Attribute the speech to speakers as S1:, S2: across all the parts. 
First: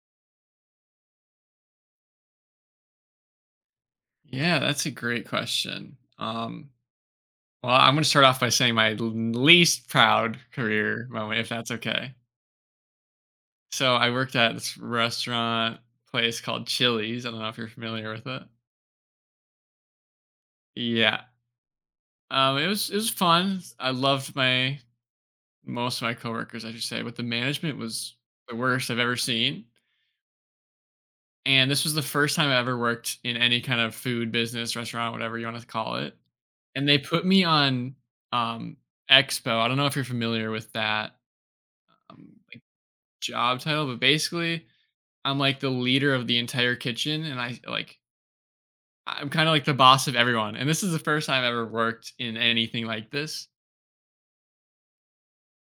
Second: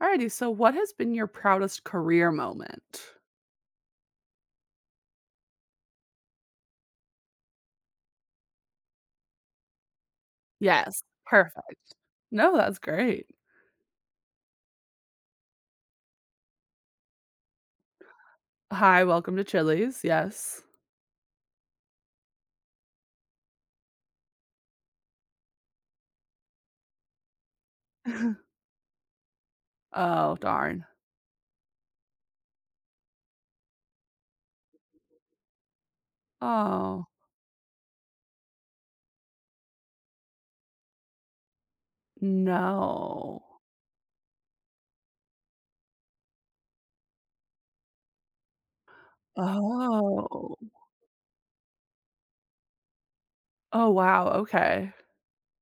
S1: Alrighty, so what has been your proudest career moment?
S2: Yeah, that's a great question. Well, I'm going to start off by saying my least proud
S1: Yes,
S2: career moment, if that's
S1: perfect.
S2: okay.
S1: No, that's great.
S2: So I worked at this restaurant place called Chili's. I don't know if you're familiar with it.
S1: Hi, welcome to Chili's. Yes.
S2: Yeah. It was fun. I loved my most of my coworkers, I should say, but the management was the worst I've ever seen.
S1: Oh, darn.
S2: And this was the first time I ever worked in any kind of food business, restaurant, whatever you want to call it. And they
S1: Oh,
S2: put me on um, Expo. I don't know if you're familiar with that like
S1: no.
S2: job title, but basically, I'm like the leader of the entire kitchen, and I'm kind of like the boss of everyone.
S1: Oh.
S2: And this is the first time I've ever worked in anything like this.
S1: Oh, wow, okay.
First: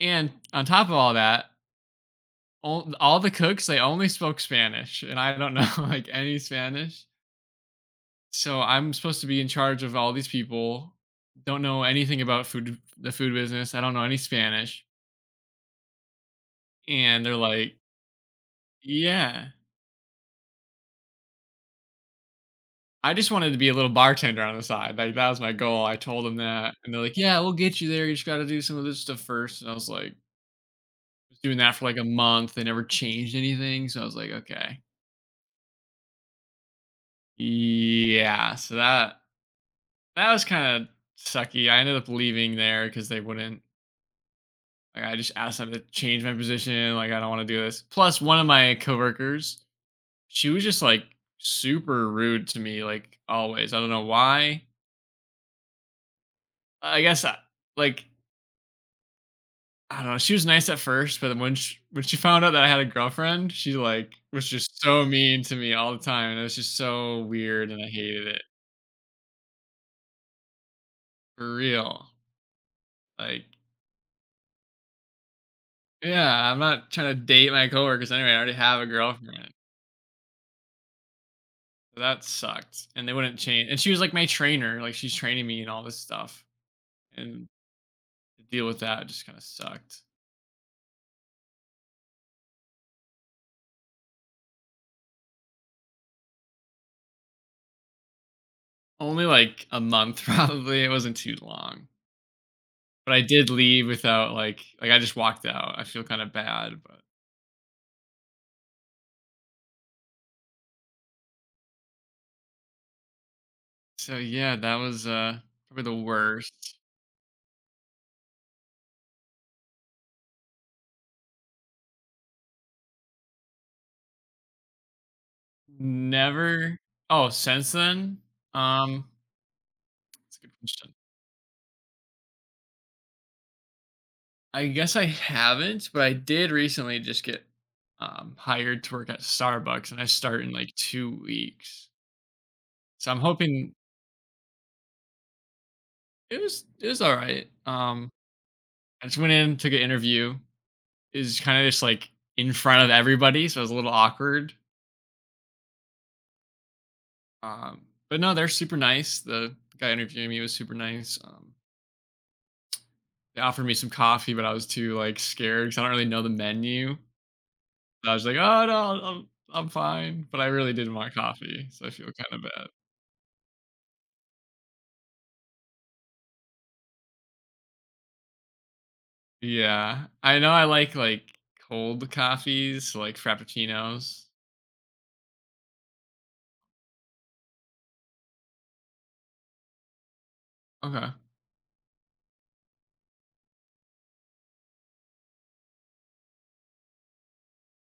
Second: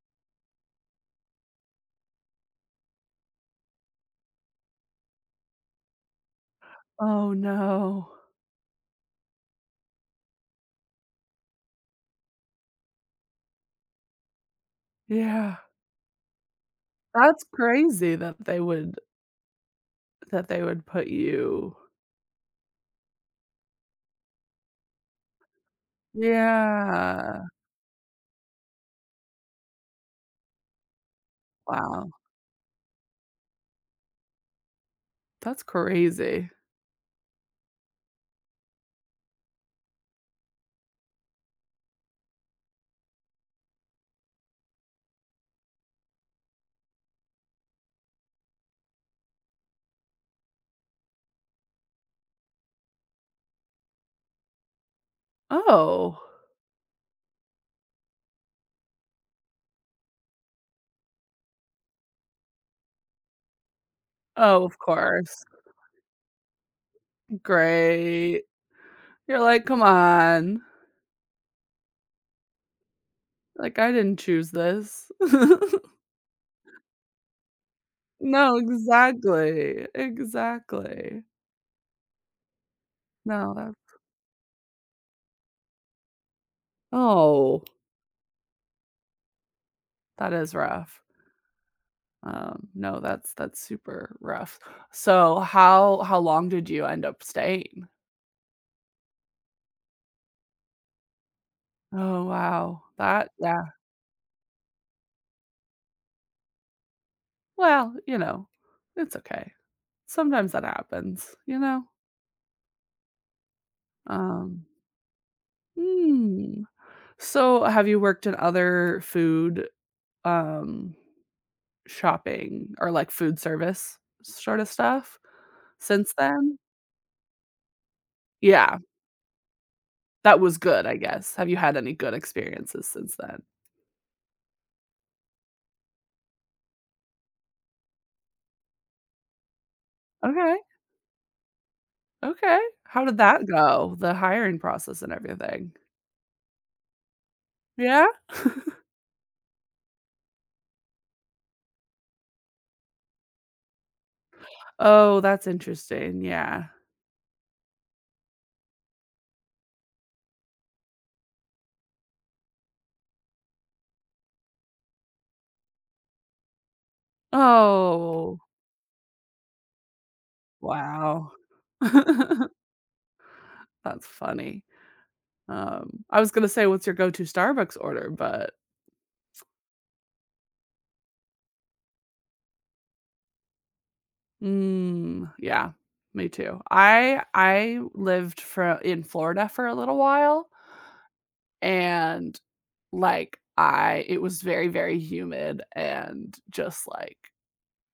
S2: And on top of all that, all the cooks they only spoke Spanish, and I don't know like any Spanish.
S1: Oh, no.
S2: So I'm supposed to be in charge of all these people. Don't know anything about food, the food business. I don't know any Spanish.
S1: Yeah.
S2: And they're
S1: That's
S2: like,
S1: crazy that they would
S2: yeah.
S1: put you.
S2: I just wanted to be a little bartender on the side. Like that was my goal. I told them that, and they're like, "Yeah,
S1: Yeah.
S2: we'll get you there. You just got to do some of this stuff first.' And I was like, was doing that for like a
S1: Wow.
S2: month. They never changed anything, so I was like, okay,
S1: That's crazy.
S2: yeah. So that was kind of sucky. I ended up leaving there because they wouldn't. Like I just asked them to change my position. Like I don't want to do this. Plus, one of my coworkers, she was just like super rude to me, like always. I don't know why.
S1: Oh.
S2: I guess like I don't know. She was nice at first, but then when when she found out that I had a girlfriend, she like was
S1: Oh, of
S2: just so mean
S1: course.
S2: to me all the time, and it was just so weird, and I hated it
S1: Great. You're like, "Come on.
S2: for real. Like,
S1: Like, I didn't choose this."
S2: yeah, I'm not trying to date my coworkers anyway. I already
S1: No,
S2: have a girlfriend.
S1: exactly, exactly.
S2: That sucked, and they wouldn't
S1: No,
S2: change
S1: that
S2: and she was, like, my trainer, like, she's training me and all this stuff, and
S1: Oh,
S2: to deal with that just kinda sucked.
S1: that is rough. No, that's super rough. So, how long did you end up staying?
S2: Only, like, a month probably, it wasn't too long,
S1: Oh, wow.
S2: but I
S1: That,
S2: did
S1: yeah.
S2: leave without, I just walked out. I feel kinda bad, but
S1: Well, you know, it's okay. Sometimes that happens, you know?
S2: so, yeah,
S1: Um,
S2: that was, probably the
S1: mm.
S2: worst.
S1: So, have you worked in other food, um shopping or, like, food service sort of stuff since then?
S2: Never oh, since then?
S1: Yeah,
S2: Um, that's a
S1: that
S2: good
S1: was good,
S2: question.
S1: I guess. Have you had any good experiences since then?
S2: I guess I haven't, but I did recently just get, hired to work at Starbucks, and I start in,
S1: Okay,
S2: like, 2 weeks.
S1: okay. How
S2: So
S1: did
S2: I'm
S1: that
S2: hoping
S1: go? The hiring process and everything?
S2: it was alright.
S1: Yeah?
S2: I just went in, took an interview. Is kinda just, like, in front of everybody, so it was a little awkward.
S1: Oh, that's interesting, yeah.
S2: Um, but no, they're super nice. The guy interviewing me was super nice. They offered me some coffee, but I was too, like, scared because I don't really know the menu. I was like,
S1: Oh,
S2: "Oh, no, I'm fine," but I really did want
S1: wow.
S2: coffee, so I feel kinda bad.
S1: That's funny. I was gonna say, what's your go-to Starbucks order, but
S2: Yeah. I know like, cold coffees, like frappuccinos.
S1: mm, yeah, me too. I lived for in Florida for a little while,
S2: Okay.
S1: and, like, I it was very, very humid and just, like,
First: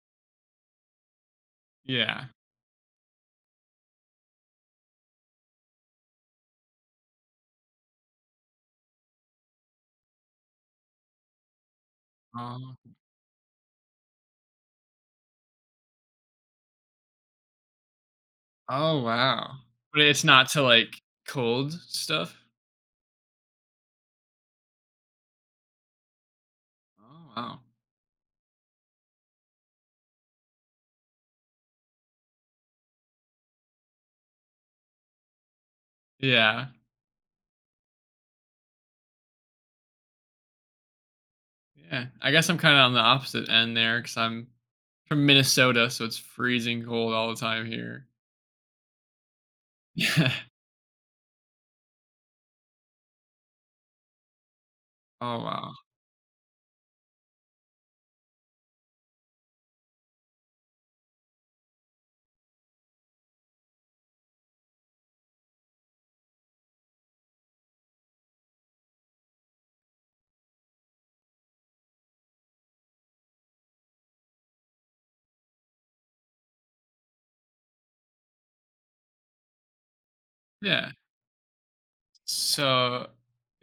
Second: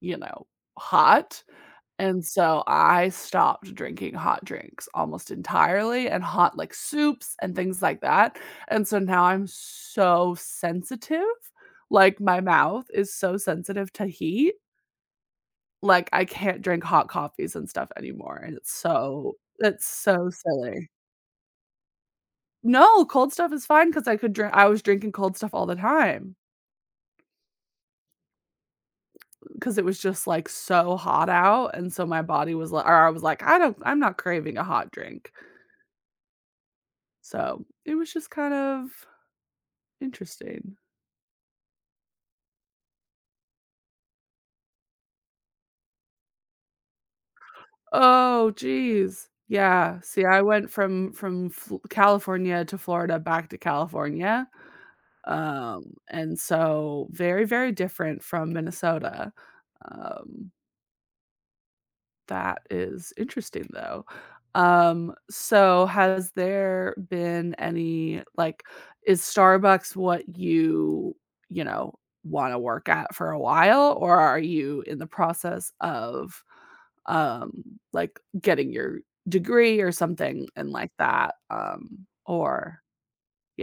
S1: you know, hot,
S2: Yeah.
S1: and so I stopped drinking hot drinks almost entirely and hot, like, soups and things like that, and so now I'm so sensitive, like, my
S2: Um,
S1: mouth is so sensitive to heat like, I can't drink hot coffees and stuff anymore, and it's
S2: oh,
S1: so
S2: wow.
S1: it's
S2: But it's
S1: so
S2: not to,
S1: silly.
S2: like, cold stuff.
S1: No, cold stuff is fine because I was drinking cold stuff all the time
S2: Oh, wow.
S1: because it was just, like, so hot out, and so my body was like, or I was like, I'm not craving a hot drink."
S2: Yeah.
S1: So, it was just kind of interesting.
S2: Yeah. I guess I'm kinda on the opposite end there because 'cause I'm from Minnesota, so it's freezing cold all the time here.
S1: Oh, geez, yeah, see,
S2: Yeah.
S1: I went from Fl California to Florida back to California.
S2: Oh, wow.
S1: And so very, very different from Minnesota. Um, that is interesting though. So has there been any like is Starbucks what you want to work at for a while, or are you in the process of um like getting your degree or something, and like
S2: Yeah.
S1: that, or
S2: So,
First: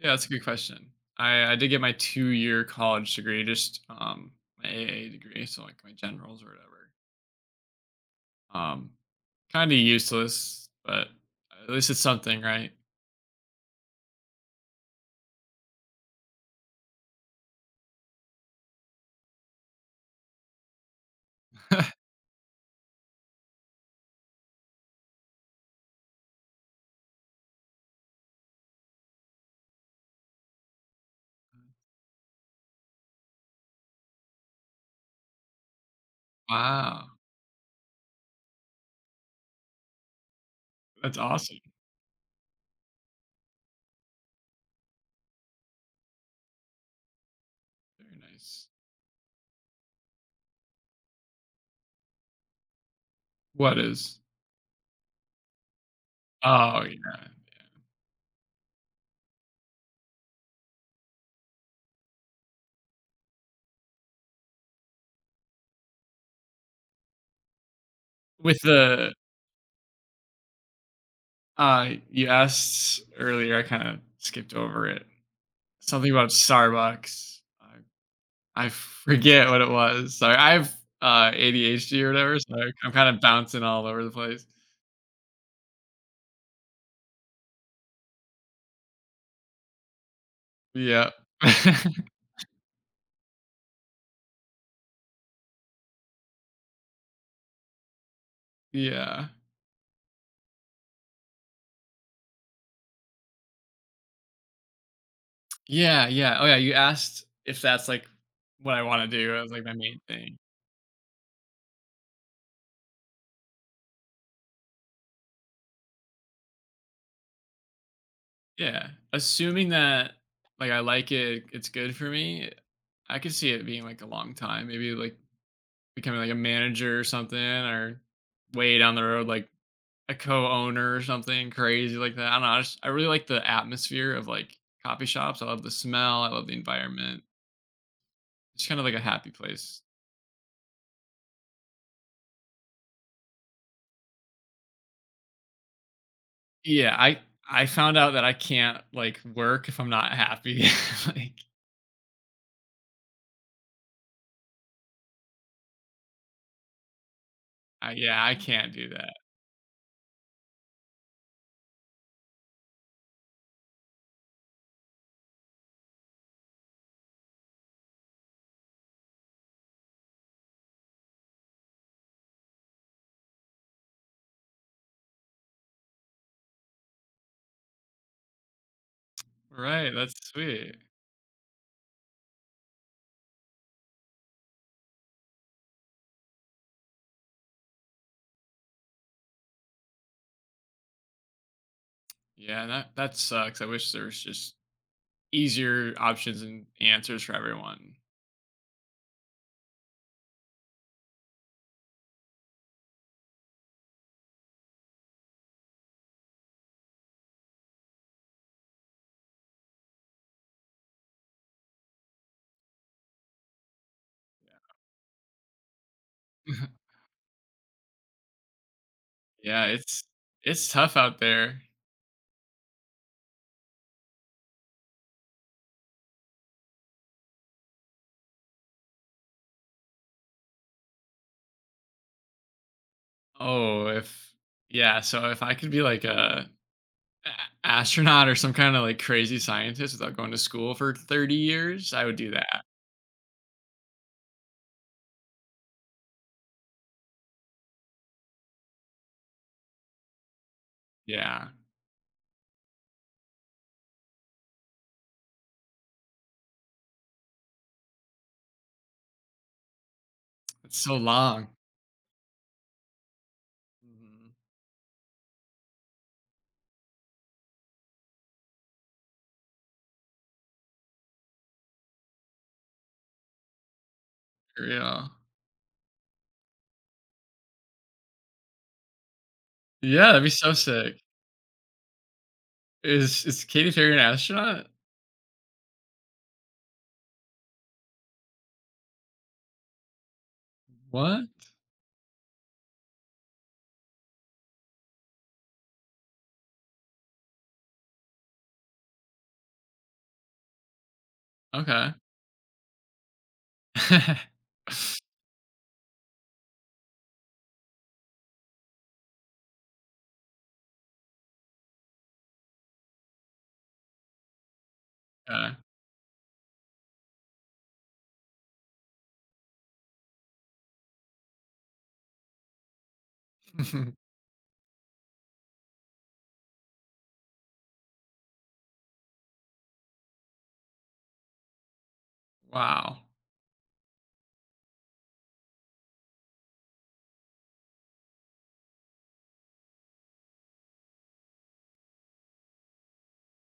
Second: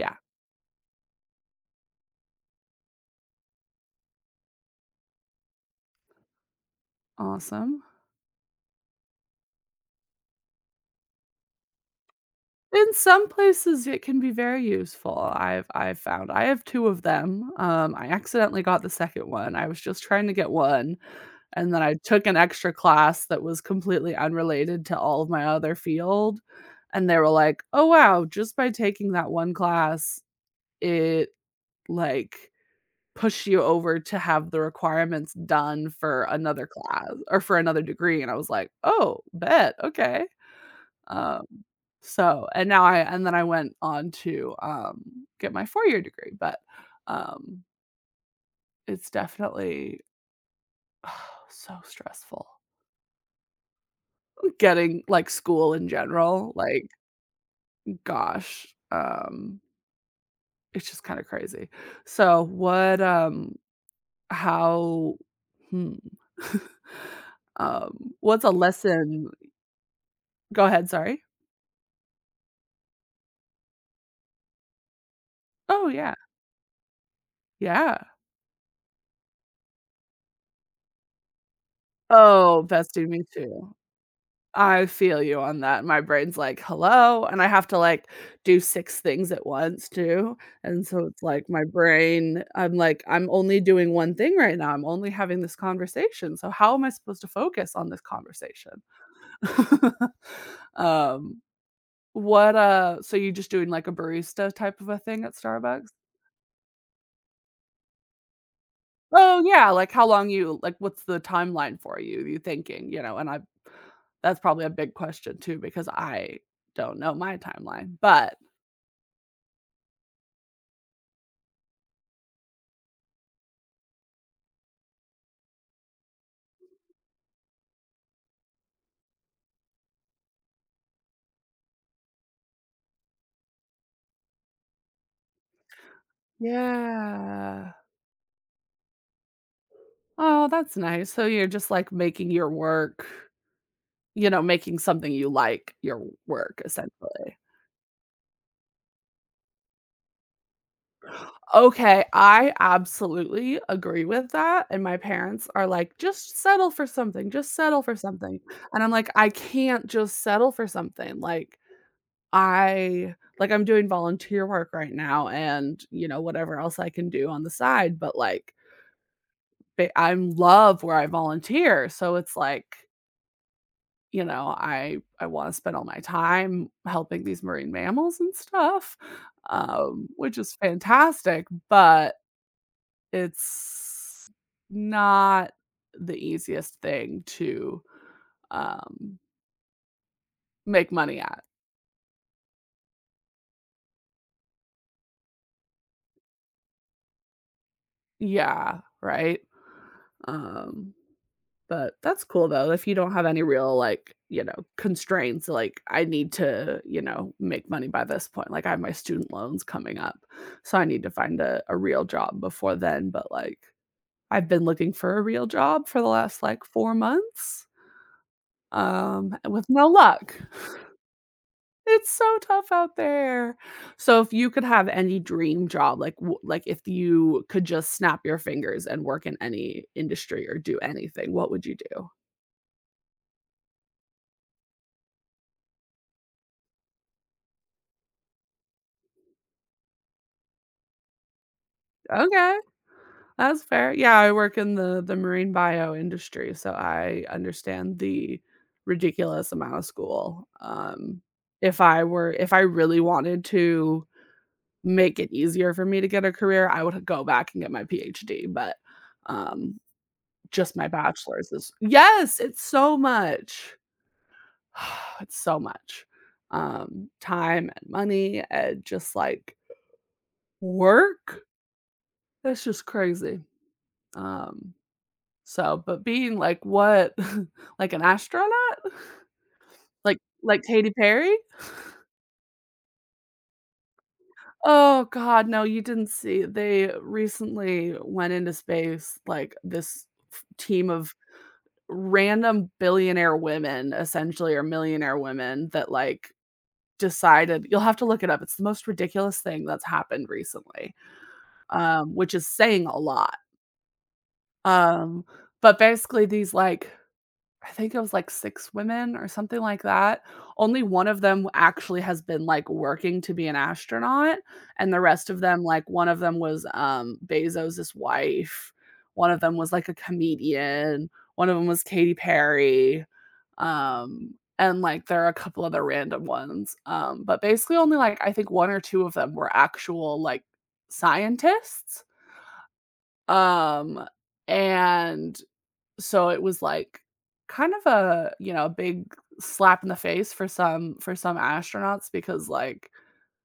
S2: yeah, that's a good question. I did get my two-year college degree, just, my AA degree, so, like, my generals or whatever.
S1: Awesome.
S2: Um, kinda useless, but at least it's something, right?
S1: In some places, it can be very useful, I've found. I have two of them. I accidentally got the second one, I was just trying to get one, and then I took an extra class that was completely unrelated to all of my other field, and they were like, "Oh, wow, just by taking that one class, it, like, pushed you over to have the requirements done for another class
S2: Wow.
S1: or for another degree," and I was like, "Oh, bet, okay."
S2: That's
S1: Um,
S2: awesome.
S1: so and then I went on to, get my four-year degree, but, um,
S2: Very nice.
S1: it's definitely so stressful.
S2: What is?
S1: Getting, like, school in general,
S2: Oh,
S1: like,
S2: yeah.
S1: gosh, um, it's just kinda crazy. So what, how, hmm. What's a
S2: With the
S1: lesson go ahead, sorry.
S2: you asked earlier, I kind of skipped over it.
S1: Oh,
S2: Something
S1: yeah.
S2: about Starbucks.
S1: Yeah.
S2: I forget what it was. Sorry, I have ADHD or whatever, so
S1: Oh,
S2: I'm
S1: bestie,
S2: kind of
S1: me
S2: bouncing
S1: too.
S2: all over the place.
S1: I feel you on that. My brain's like, "Hello?" And I have to, like, do six things at once too, and so
S2: Yeah.
S1: it's like my brain I'm like, "I'm only doing one thing right now. I'm only having this conversation, so how am I supposed to focus on this conversation?"
S2: Yeah.
S1: Um, what, so you just doing, like, a barista type of a thing at Starbucks?
S2: Yeah, yeah. Oh, yeah, you asked if that's, like, what I wanna do. That
S1: Oh,
S2: was, like,
S1: yeah,
S2: my
S1: like,
S2: main
S1: how long
S2: thing.
S1: you like, what's the timeline for you, you thinking, you know? And I that's probably a big question too because I don't know my timeline, but
S2: Yeah, assuming that, like, I like it, it's good for me, I could see it being, like, a long time, maybe, like, becoming, like, a manager or something or way down the road, like, a co-owner or something crazy like that, I don't know, I just I really like the atmosphere of, like, coffee shops, I love the smell, I love the environment,
S1: yeah.
S2: it's kind of like a happy place.
S1: Oh, that's nice. So you're just, like, making your work making something you like your work,
S2: Yeah, I
S1: essentially.
S2: I found out that I can't, like, work if I'm not happy, like,
S1: Okay, I absolutely agree with that, and my parents are like, "Just settle for something, just settle
S2: I
S1: for
S2: yeah, I
S1: something."
S2: can't
S1: And
S2: do
S1: I'm like,
S2: that.
S1: "I can't just settle for something." Like, I like, I'm doing volunteer work right now and, whatever else I can do on the side, but, like, ba I'm love where I volunteer, so it's like I wanna spend all my time helping these marine mammals and stuff,
S2: Right, that's
S1: which is
S2: sweet.
S1: fantastic, but it's not the easiest thing to, um, make money at.
S2: Yeah, that sucks. I wish there was just easier options and answers for everyone.
S1: Yeah, right? Um, but that's cool though if you don't have any real, like, constraints, like, "I need to, make money by this point." Like, I have my student loans coming up, so I need to find a real job before then, but, like, I've been looking for a real job for the last, like, 4 months,
S2: Yeah,
S1: with no
S2: it's
S1: luck.
S2: it's tough out there.
S1: It's so tough out there. So if you could have any dream job, like, w like, if you could just snap your fingers and work in any industry or do anything, what would you do?
S2: Oh, if yeah, so if I could be like a- astronaut or some kind of like crazy scientist without going to school for 30 years, I would do
S1: Okay,
S2: that.
S1: that's fair. Yeah, I work in the marine bio industry, so I understand the ridiculous amount of school.
S2: Yeah.
S1: If I really wanted to make it easier for me to get a career, I would go back and get my PhD, but, um, just
S2: It's
S1: my
S2: so long.
S1: bachelor's is yes, it's so much.
S2: Mhm.
S1: It's so much, time and money and just, like, work. That's just crazy,
S2: For
S1: um,
S2: real.
S1: so but being like, what? Like an astronaut?
S2: Yeah,
S1: Like
S2: that'd be so
S1: like Katy
S2: sick.
S1: Perry?
S2: Is Katy Perry an astronaut?
S1: Oh god, no, you didn't see they recently went into space, like, this f team of
S2: What?
S1: random billionaire women essentially, or millionaire women that like decided you'll have to look it up. It's the most ridiculous thing that's happened recently,
S2: Okay.
S1: which is saying a lot. Um, but basically, these like I think it was like six women or something like that. Only one of them actually has been, like, working to be an astronaut, and the rest of
S2: yeah.
S1: them, like, one of them was, Bezos's wife, one of them was, like, a comedian, one of them was Katy Perry, and, like, there are a couple other random ones, but basically only, like, I think one or two of them were actual, like, scientists,
S2: wow.
S1: um, and so it was like kind of a, a big slap in the face for some astronauts because like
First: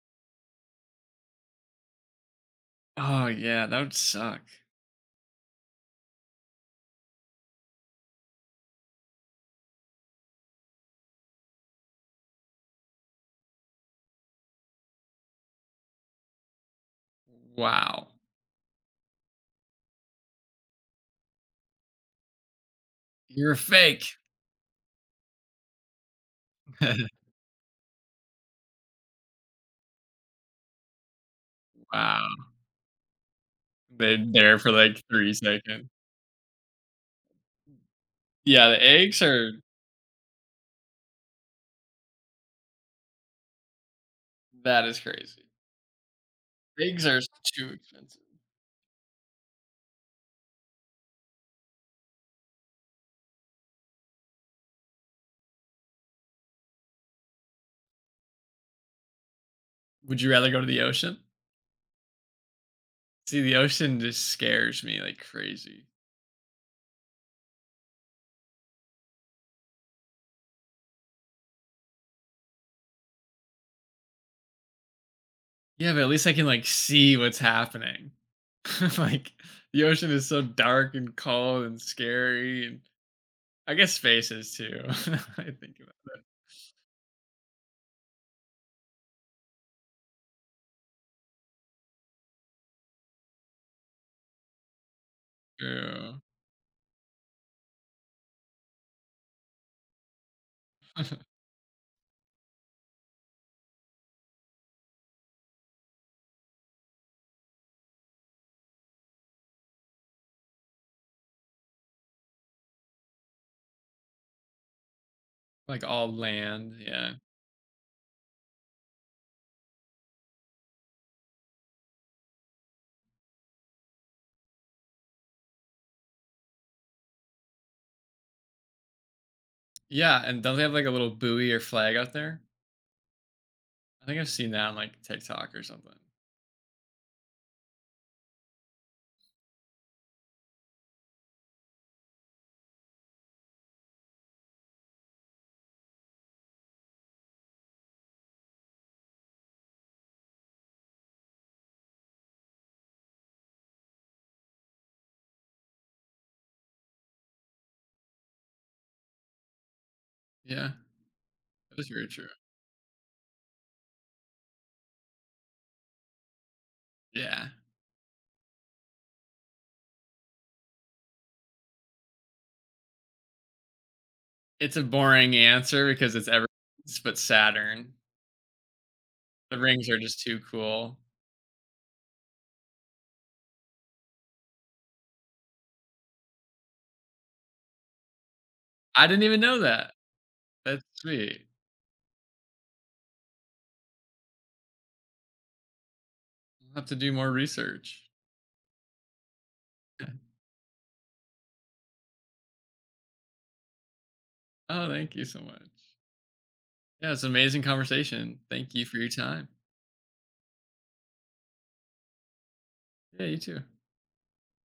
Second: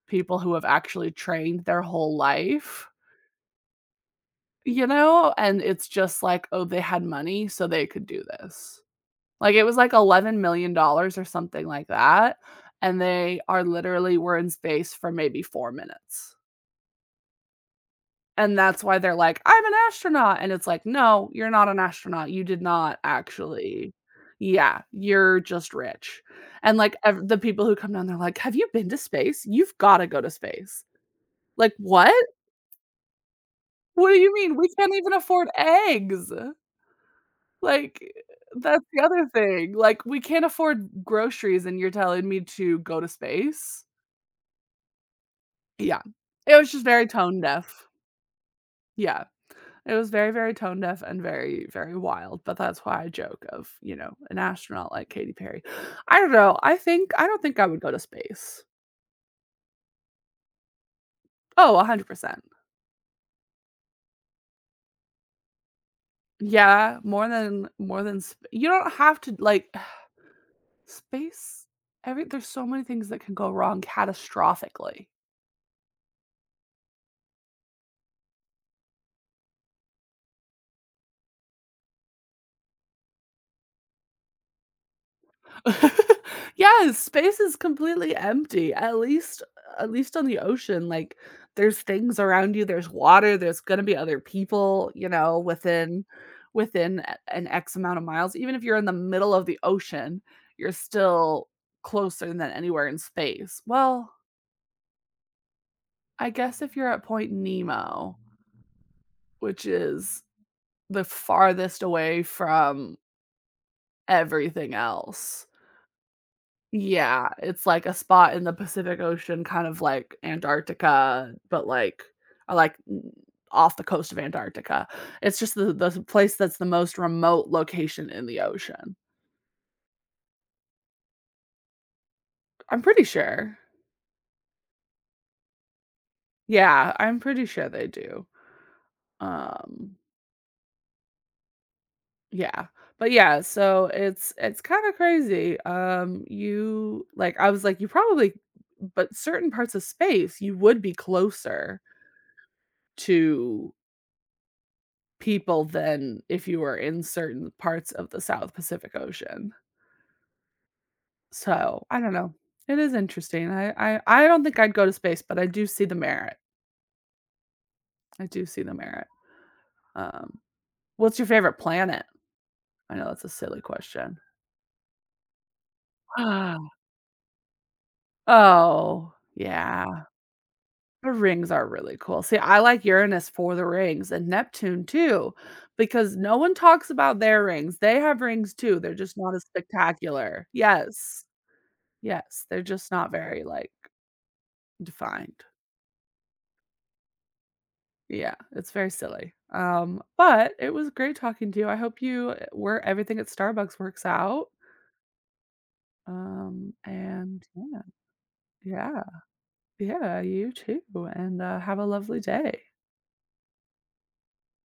S1: people who have actually trained their whole life,
S2: Oh, yeah, that would suck.
S1: you know, and it's just like, oh, they had money so they could do this. Like it was like $11 million dollars or something like that, and they are literally were in space for maybe 4 minutes.
S2: Wow.
S1: And that's why they're like, "I'm an astronaut," and it's like, "No, you're not an astronaut, you did not
S2: You're a
S1: actually
S2: fake.
S1: yeah, you're just rich." And, like, ev the people who come down, they're like, "Have you been to space? You've gotta go to space." Like, "What?
S2: Wow.
S1: What do
S2: They're
S1: you mean?
S2: there
S1: We
S2: for,
S1: can't
S2: like,
S1: even
S2: 3
S1: afford
S2: seconds.
S1: eggs." Like,
S2: Yeah, the
S1: that's the
S2: eggs
S1: other
S2: are
S1: thing, like, we can't afford groceries, and you're telling me to go to space?
S2: that is crazy.
S1: Yeah. It was just
S2: Eggs
S1: very
S2: are
S1: tone
S2: too
S1: deaf.
S2: expensive.
S1: Yeah. It was very, very tone deaf and very, very wild, but that's why I joke of, an astronaut like Katy Perry. I don't know, I don't think I would go to space.
S2: Would you rather go to the ocean?
S1: Oh, 100%.
S2: See, the ocean just scares me like crazy.
S1: Yeah, more than sp you don't have to, like space, every there's so many things that can go wrong catastrophically.
S2: Yeah, but at least I can, like, see what's happening. Like, the ocean is so dark and cold and scary, and I guess space is too. I think about that.
S1: Yes, space is completely empty, at least on the ocean, like, there's things around you, there's water, there's gonna be other people, within
S2: Yeah.
S1: a an X amount of miles, even if you're in the middle of the ocean, you're still closer than anywhere in space. Well, I guess if you're at Point Nemo, which is the farthest away from everything else.
S2: Like, all land, yeah.
S1: Yeah, it's like a spot in the Pacific Ocean, kind of like Antarctica, but like or like n off the coast of Antarctica. It's just the place that's the most remote location in the ocean.
S2: Yeah, and don't they have, like, a little buoy or flag out there?
S1: I'm pretty sure.
S2: I think I've seen that on, like, TikTok or something.
S1: Yeah, I'm pretty sure they do. Um, yeah. But yeah, so it's kinda crazy. You like, I was like, you probably but certain parts of space, you would be closer to people than if you were in certain parts of the South Pacific Ocean.
S2: Yeah, that
S1: So,
S2: is
S1: I
S2: very
S1: don't
S2: true.
S1: know. It is interesting. I don't think I'd go to space, but I do see the merit.
S2: Yeah.
S1: I do see the merit. Um, what's your favorite planet? I know that's a silly question.
S2: It's a boring answer because it's ever but Saturn.
S1: Oh,
S2: The rings are
S1: yeah.
S2: just too cool.
S1: The rings are really cool. See, I like Uranus for the rings and Neptune too, because no one talks about their rings. They have rings too. They're
S2: I
S1: just
S2: didn't
S1: not
S2: even
S1: as
S2: know that.
S1: spectacular.
S2: That's
S1: Yes.
S2: sweet.
S1: Yes. They're just not very like defined.
S2: I'll have to do more research.
S1: Yeah, it's very silly.
S2: Yeah.
S1: But it was great talking to you. I hope you, where everything at Starbucks works out.
S2: Oh, thank you so much. Yeah, it's an
S1: And
S2: amazing
S1: yeah,
S2: conversation. Thank you for
S1: yeah,
S2: your time.
S1: yeah, you too. And have a lovely day.
S2: Yeah, you too.